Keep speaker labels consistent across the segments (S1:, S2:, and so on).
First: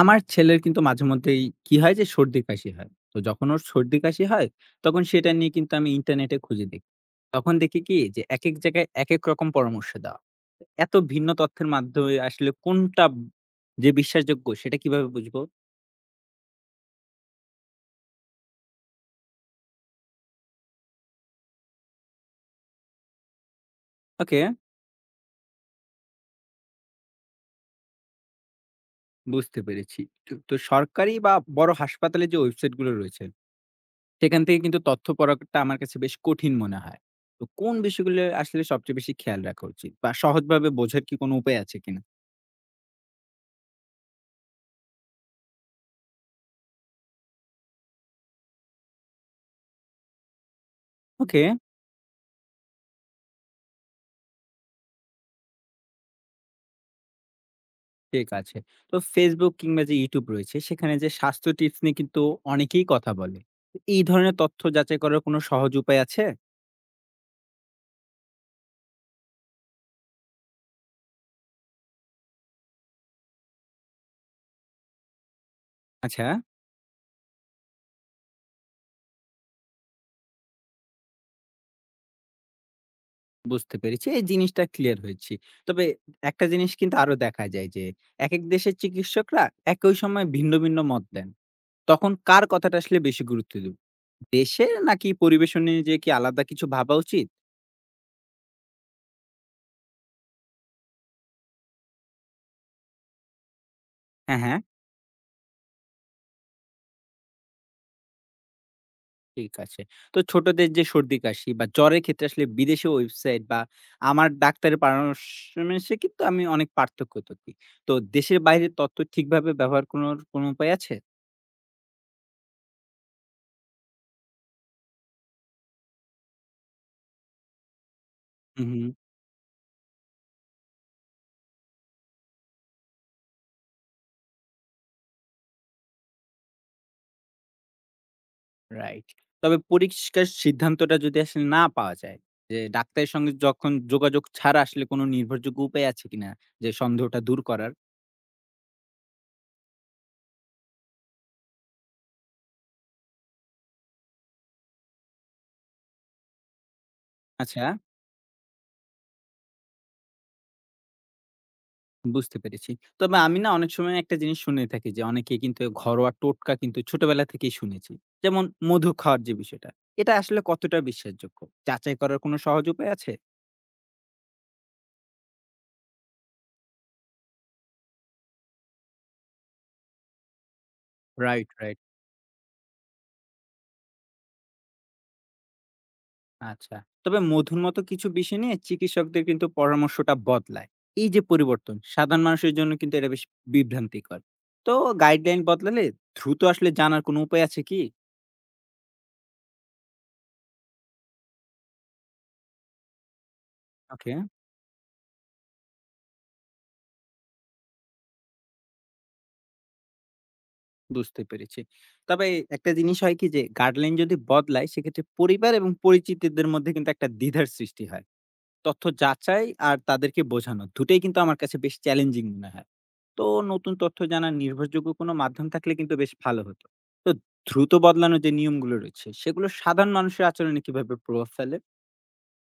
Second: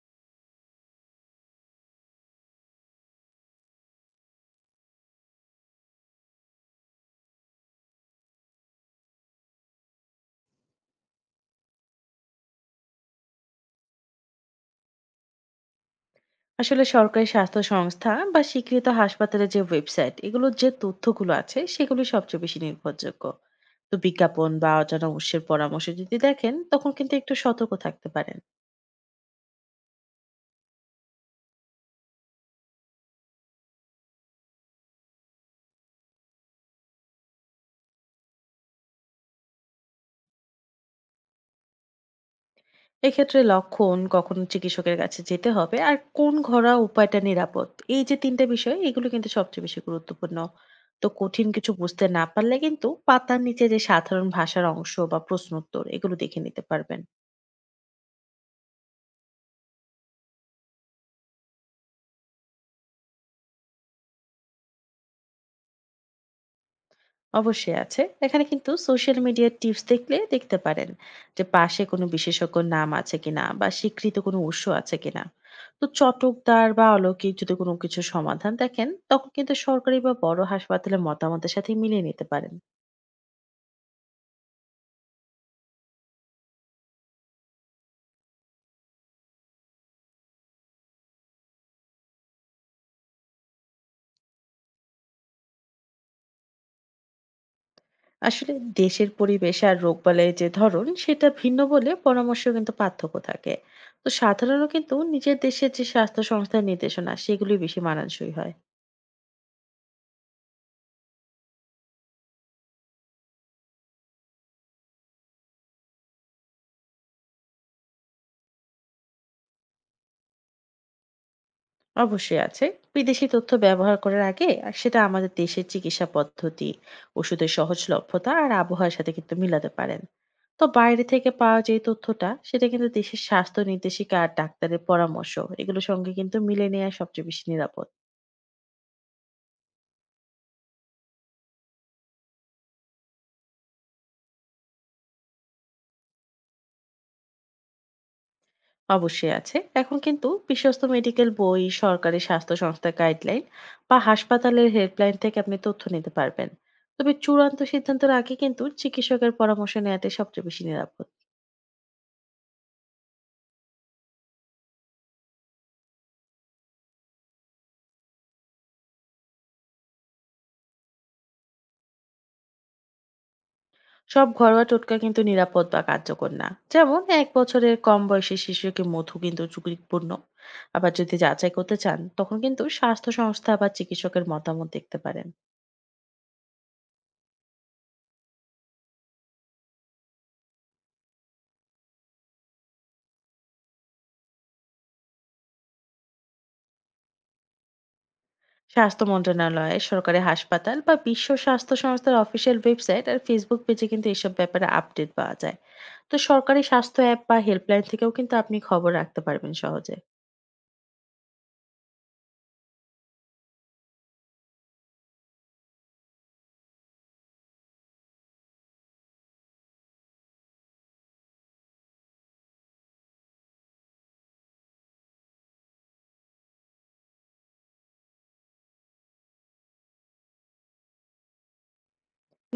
S1: আমার ছেলের কিন্তু মাঝে মধ্যেই কি হয় যে সর্দি কাশি হয়। তো যখন ওর সর্দি কাশি হয় তখন সেটা নিয়ে কিন্তু আমি ইন্টারনেটে খুঁজে দেখি। তখন দেখি কি যে একেক জায়গায় একেক রকম পরামর্শ দেওয়া। এত ভিন্ন তথ্যের মাধ্যমে আসলে কোনটা যে বিশ্বাসযোগ্য সেটা কিভাবে বুঝবো?
S2: আসলে সরকারি স্বাস্থ্য সংস্থা বা স্বীকৃত হাসপাতালের যে ওয়েবসাইট এগুলোর যে তথ্যগুলো আছে সেগুলো সবচেয়ে বেশি নির্ভরযোগ্য। তো
S1: ওকে,
S2: বিজ্ঞাপন বা অজানা উৎসের পরামর্শ যদি দেখেন তখন কিন্তু একটু সতর্ক থাকতে পারেন।
S1: বুঝতে পেরেছি। তো সরকারি বা বড় হাসপাতালে যে ওয়েবসাইট গুলো রয়েছে সেখান থেকে কিন্তু তথ্য পড়াটা আমার কাছে বেশ কঠিন মনে হয়। তো কোন বিষয়গুলো আসলে সবচেয়ে বেশি খেয়াল রাখা উচিত বা সহজভাবে বোঝার কি কোনো উপায় আছে কিনা?
S2: এক্ষেত্রে লক্ষণ কখন চিকিৎসকের কাছে যেতে হবে আর কোন ঘরোয়া উপায়টা নিরাপদ, এই যে তিনটা বিষয় এগুলো কিন্তু সবচেয়ে বেশি গুরুত্বপূর্ণ। তো
S1: ওকে।
S2: কঠিন কিছু বুঝতে না পারলে কিন্তু পাতার নিচে যে সাধারণ ভাষার অংশ বা প্রশ্ন উত্তর এগুলো দেখে নিতে পারবেন।
S1: ঠিক আছে। তো Facebook কিংবা যে YouTube রয়েছে সেখানে যে স্বাস্থ্য টিপস নিয়ে কিন্তু অনেকেই কথা বলে। তো এই ধরনের তথ্য যাচাই করার কোনো সহজ উপায় আছে?
S2: অবশ্যই আছে, এখানে কিন্তু সোশ্যাল মিডিয়ার টিপস দেখলে দেখতে পারেন যে পাশে কোনো বিশেষজ্ঞ নাম আছে কিনা বা স্বীকৃত কোনো উৎস আছে কিনা। তো
S1: আচ্ছা,
S2: চটকদার বা অলৌকিক যদি কোনো কিছু সমাধান দেখেন তখন কিন্তু সরকারি বা বড় হাসপাতালের মতামতের সাথে মিলিয়ে নিতে পারেন।
S1: বুঝতে পেরেছি। এই জিনিসটা ক্লিয়ার হয়েছি। তবে একটা জিনিস কিন্তু আরো দেখা যায় যে একেক দেশের চিকিৎসকরা একই সময়ে ভিন্ন মত দেন। তখন কার কথাটা আসলে বেশি গুরুত্ব দেব? দেশে নাকি পরিবেশনে যে কি আলাদা কিছু ভাবা উচিত?
S2: আসলে দেশের পরিবেশ আর রোগবালাইয়ের যে ধরন সেটা ভিন্ন বলে পরামর্শ কিন্তু পার্থক্য থাকে। তো
S1: হ্যাঁ, হ্যাঁ।
S2: সাধারণত কিন্তু নিজের দেশের যে স্বাস্থ্য সংস্থার নির্দেশনা সেগুলি বেশি মানানসই হয়।
S1: ঠিক আছে। তো ছোটদের যে সর্দি-কাশি বা জ্বরের ক্ষেত্রে আসলে বিদেশি ওয়েবসাইট বা আমার ডাক্তারের পরামর্শে কিন্তু আমি অনেক পার্থক্য দেখি। তো দেশের বাইরের তথ্য ঠিকভাবে ব্যবহার করার কোনো উপায় আছে?
S2: অবশ্যই আছে। বিদেশি তথ্য ব্যবহার করার আগে আর সেটা আমাদের দেশের চিকিৎসা পদ্ধতি, ওষুধের সহজলভ্যতা আর
S1: হুম, হুম।
S2: আবহাওয়ার সাথে কিন্তু মিলাতে পারেন। তো বাইরে থেকে পাওয়া যে তথ্যটা সেটা কিন্তু দেশের স্বাস্থ্য নির্দেশিকা আর ডাক্তারের পরামর্শ এগুলোর সঙ্গে কিন্তু মিলে নেওয়া সবচেয়ে বেশি নিরাপদ।
S1: রাইট। তবে পরিষ্কার সিদ্ধান্তটা যদি আসলে না পাওয়া যায়, যে ডাক্তারের সঙ্গে যখন যোগাযোগ ছাড়া আসলে কোনো নির্ভরযোগ্য উপায় আছে কিনা যে সন্দেহটা দূর করার?
S2: অবশ্যই আছে। এখন কিন্তু বিশ্বস্ত মেডিকেল বই, সরকারি স্বাস্থ্য সংস্থার গাইডলাইন বা হাসপাতালের হেল্পলাইন থেকে আপনি তথ্য নিতে পারবেন। তবে চূড়ান্ত
S1: আচ্ছা।
S2: সিদ্ধান্তের আগে কিন্তু চিকিৎসকের পরামর্শ নেওয়াটাই সবচেয়ে বেশি নিরাপদ।
S1: বুঝতে পেরেছি। তবে আমি না অনেক সময় একটা জিনিস শুনে থাকি যে অনেকে কিন্তু ঘরোয়া টোটকা কিন্তু ছোটবেলা থেকেই শুনেছি। যেমন মধু খাওয়ার যে বিষয়টা, এটা আসলে কতটা বিশ্বাসযোগ্য? যাচাই করার কোনো সহজ উপায় আছে?
S2: সব ঘরোয়া টোটকা কিন্তু নিরাপদ বা কার্যকর না, যেমন এক বছরের কম বয়সী শিশুকে মধু কিন্তু ঝুঁকিপূর্ণ। আবার যদি
S1: রাইট,
S2: যাচাই করতে
S1: রাইট।
S2: চান তখন কিন্তু স্বাস্থ্য সংস্থা বা চিকিৎসকের মতামত দেখতে পারেন।
S1: আচ্ছা। তবে মধুর মতো কিছু বিষয় নিয়ে চিকিৎসকদের কিন্তু পরামর্শটা বদলায়। এই যে পরিবর্তন, সাধারণ মানুষের জন্য কিন্তু এটা বেশ বিভ্রান্তিকর। তো গাইডলাইন বদলালে দ্রুত আসলে জানার কোনো উপায় আছে কি?
S2: স্বাস্থ্য মন্ত্রণালয়, সরকারি হাসপাতাল বা বিশ্ব স্বাস্থ্য সংস্থার অফিসিয়াল ওয়েবসাইট আর ফেসবুক পেজে কিন্তু
S1: ওকে।
S2: এসব ব্যাপারে আপডেট পাওয়া যায়। তো সরকারি স্বাস্থ্য অ্যাপ বা হেল্পলাইন থেকেও কিন্তু আপনি খবর রাখতে পারবেন সহজে।
S1: বুঝতে পেরেছি। তবে একটা জিনিস হয় কি যে গাইডলাইন যদি বদলায় সেক্ষেত্রে পরিবার এবং পরিচিতদের মধ্যে কিন্তু একটা দ্বিধার সৃষ্টি হয়। তথ্য যাচাই আর তাদেরকে বোঝানো দুটোই কিন্তু আমার কাছে বেশ চ্যালেঞ্জিং মনে হয়। তো নতুন তথ্য জানার নির্ভরযোগ্য কোনো মাধ্যম থাকলে কিন্তু বেশ ভালো হতো। তো দ্রুত বদলানো যে নিয়মগুলো রয়েছে সেগুলো সাধারণ মানুষের আচরণে কিভাবে প্রভাব ফেলে?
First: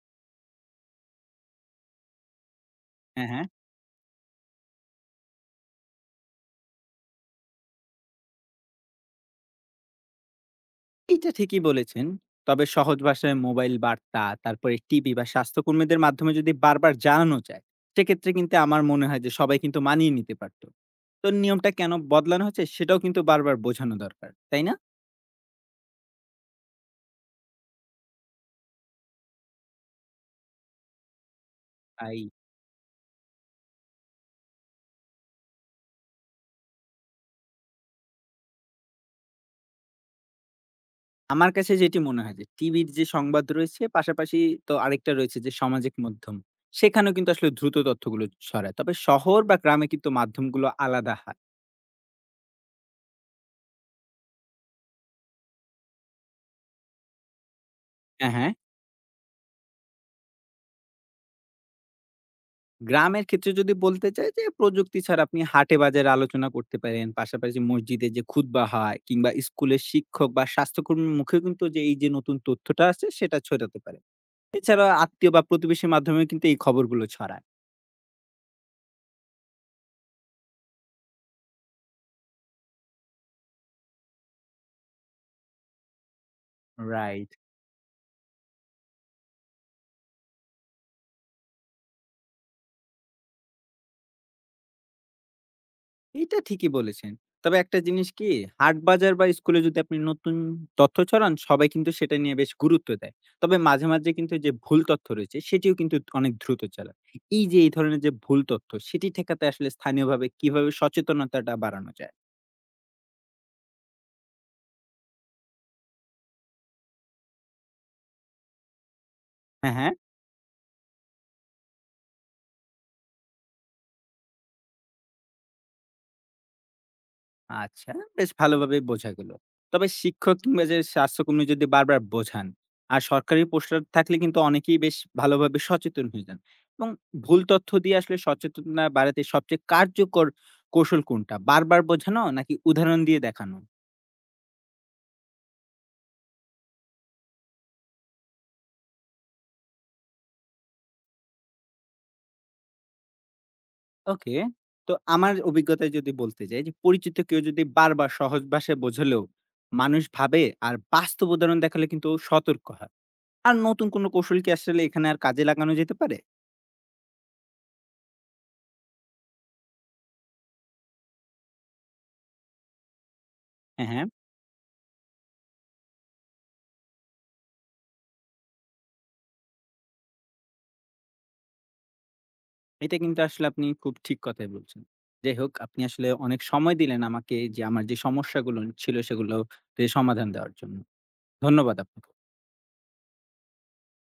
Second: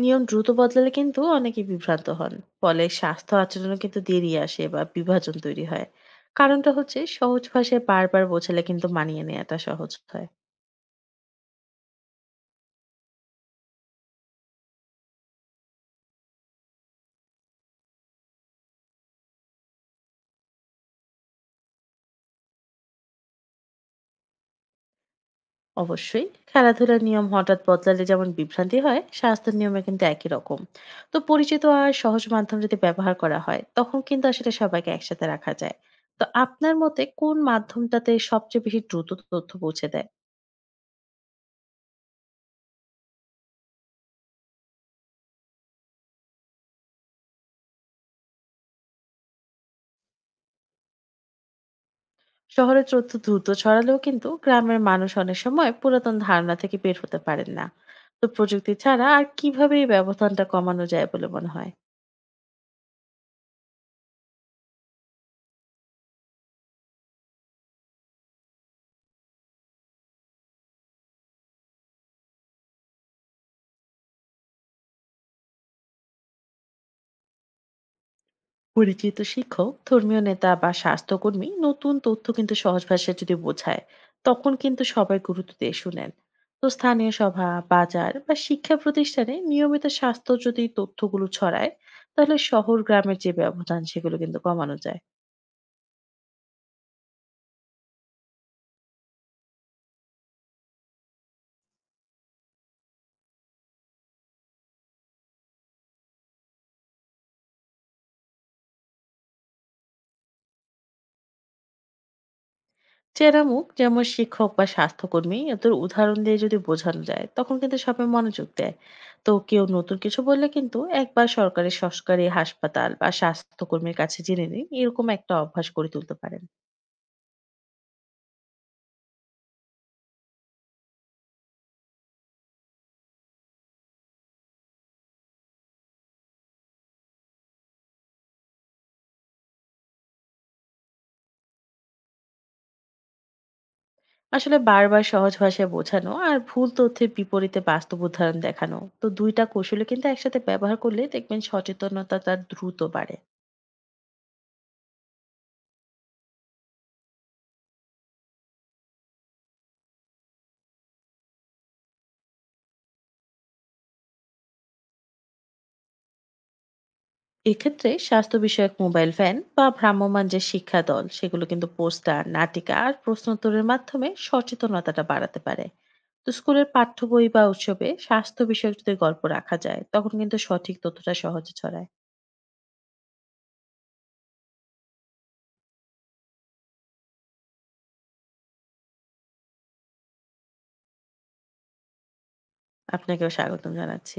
S2: নিয়ম দ্রুত বদলালে কিন্তু অনেকে বিভ্রান্ত হন, ফলে
S1: হ্যাঁ,
S2: স্বাস্থ্য
S1: হ্যাঁ।
S2: আচরণে কিন্তু দেরি আসে বা বিভাজন তৈরি হয়। কারণটা হচ্ছে সহজ ভাষায় বারবার বোঝালে কিন্তু মানিয়ে নেওয়াটা সহজ হয়।
S1: এটা ঠিকই বলেছেন। তবে সহজ ভাষায় মোবাইল বার্তা, তারপরে টিভি বা স্বাস্থ্যকর্মীদের মাধ্যমে যদি বারবার জানানো যায়, সেক্ষেত্রে কিন্তু আমার মনে হয় যে সবাই কিন্তু মানিয়ে নিতে পারত। তো নিয়মটা কেন বদলানো হচ্ছে সেটাও কিন্তু বারবার বোঝানো দরকার, তাই না?
S2: অবশ্যই। খেলাধুলার নিয়ম হঠাৎ বদলালে যেমন বিভ্রান্তি হয়, স্বাস্থ্যের নিয়মে কিন্তু একই রকম। তো পরিচিত আর
S1: তাই
S2: সহজ মাধ্যম যদি ব্যবহার করা হয় তখন কিন্তু আসলে সবাইকে একসাথে রাখা যায়। তো আপনার মতে কোন মাধ্যমটাতে সবচেয়ে বেশি দ্রুত তথ্য পৌঁছে দেয়?
S1: আমার কাছে যেটি মনে হয় যে টিভির যে সংবাদ রয়েছে পাশাপাশি তো আরেকটা রয়েছে যে সামাজিক মাধ্যম। সেখানেও কিন্তু আসলে দ্রুত তথ্যগুলো ছড়ায়। তবে শহর বা গ্রামে কিন্তু মাধ্যমগুলো আলাদা হয়।
S2: শহরে তথ্য দ্রুত ছড়ালেও কিন্তু গ্রামের মানুষ অনেক সময় পুরাতন ধারণা থেকে বের হতে পারেন না। তো
S1: হ্যাঁ, হ্যাঁ।
S2: প্রযুক্তি ছাড়া আর কিভাবে এই ব্যবধানটা কমানো যায় বলে মনে হয়?
S1: গ্রামের ক্ষেত্রে যদি বলতে চাই যে প্রযুক্তি ছাড়া আপনি হাটে বাজারে আলোচনা করতে পারেন পাশাপাশি মসজিদে যে খুতবা হয় কিংবা স্কুলের শিক্ষক বা স্বাস্থ্যকর্মীর মুখে কিন্তু যে এই যে নতুন তথ্যটা আছে সেটা ছড়াতে পারে। এছাড়া আত্মীয় বা প্রতিবেশীর মাধ্যমে কিন্তু এই খবরগুলো ছড়ায়।
S2: পরিচিত শিক্ষক, ধর্মীয় নেতা বা স্বাস্থ্যকর্মী নতুন তথ্য কিন্তু সহজ ভাষায় যদি বোঝায় তখন কিন্তু সবাই গুরুত্ব দিয়ে শুনেন। তো স্থানীয়
S1: রাইট।
S2: সভা, বাজার বা শিক্ষা প্রতিষ্ঠানে নিয়মিত স্বাস্থ্য যদি তথ্যগুলো ছড়ায় তাহলে শহর গ্রামের যে ব্যবধান সেগুলো কিন্তু কমানো যায়।
S1: এইটা ঠিকই বলেছেন। তবে একটা জিনিস কি, হাট-বাজার বা স্কুলে যদি আপনি নতুন তথ্য ছড়ান, সবাই কিন্তু সেটা নিয়ে বেশ গুরুত্ব দেয়। তবে মাঝে মাঝে কিন্তু যে ভুল তথ্য রয়েছে, সেটিও কিন্তু অনেক দ্রুত ছড়ায়। এই যে এই ধরনের যে ভুল তথ্য, সেটি ঠেকাতে আসলে স্থানীয়ভাবে কিভাবে সচেতনতাটা বাড়ানো যায়?
S2: চেনা মুখ যেমন শিক্ষক বা স্বাস্থ্যকর্মী, এদের উদাহরণ দিয়ে যদি বোঝানো যায় তখন কিন্তু সবাই মনোযোগ দেয়। তো কেউ
S1: হ্যাঁ, হ্যাঁ।
S2: নতুন কিছু বললে কিন্তু একবার সরকারি সরকারি হাসপাতাল বা স্বাস্থ্যকর্মীর কাছে জেনে নিন, এরকম একটা অভ্যাস করে তুলতে পারেন।
S1: আচ্ছা, বেশ ভালোভাবেই বোঝা গেল। তবে শিক্ষক কিংবা যে স্বাস্থ্যকর্মী যদি বারবার বোঝান আর সরকারি পোস্টার থাকলে কিন্তু অনেকেই বেশ ভালোভাবে সচেতন হয়ে যান। এবং ভুল তথ্য দিয়ে আসলে সচেতনতা বাড়াতে সবচেয়ে কার্যকর কৌশল কোনটা? বারবার বোঝানো নাকি উদাহরণ দিয়ে দেখানো?
S2: আসলে বারবার সহজ ভাষায় বোঝানো আর ভুল তথ্যের বিপরীতে বাস্তব উদাহরণ দেখানো, তো দুইটা কৌশলে কিন্তু একসাথে ব্যবহার করলে দেখবেন সচেতনতাটা দ্রুত বাড়ে।
S1: ওকে। তো আমার অভিজ্ঞতায় যদি বলতে যাই যে পরিচিত কেউ যদি বারবার সহজ ভাষায় বোঝালেও মানুষ ভাবে আর বাস্তব উদাহরণ দেখালে কিন্তু সতর্ক হয়। আর নতুন কোনো কৌশল কি আসলে এখানে আর কাজে লাগানো যেতে পারে?
S2: এক্ষেত্রে স্বাস্থ্য বিষয়ক মোবাইল ভ্যান বা ভ্রাম্যমাণ যে শিক্ষা দল সেগুলো কিন্তু পোস্টার, নাটিকা আর প্রশ্নোত্তরের
S1: হ্যাঁ, হ্যাঁ।
S2: মাধ্যমে সচেতনতাটা বাড়াতে পারে। তো স্কুলের পাঠ্য বই বা উৎসবে স্বাস্থ্য বিষয়ক যদি গল্প রাখা যায় তখন কিন্তু সঠিক তথ্যটা সহজে ছড়ায়।
S1: এটা কিন্তু আসলে আপনি খুব ঠিক কথাই বলছেন। যাই হোক আপনি আসলে অনেক সময় দিলেন আমাকে যে আমার যে সমস্যাগুলো ছিল সেগুলো তে সমাধান দেওয়ার জন্য। ধন্যবাদ আপনাকে।
S2: আপনাকেও স্বাগতম জানাচ্ছি।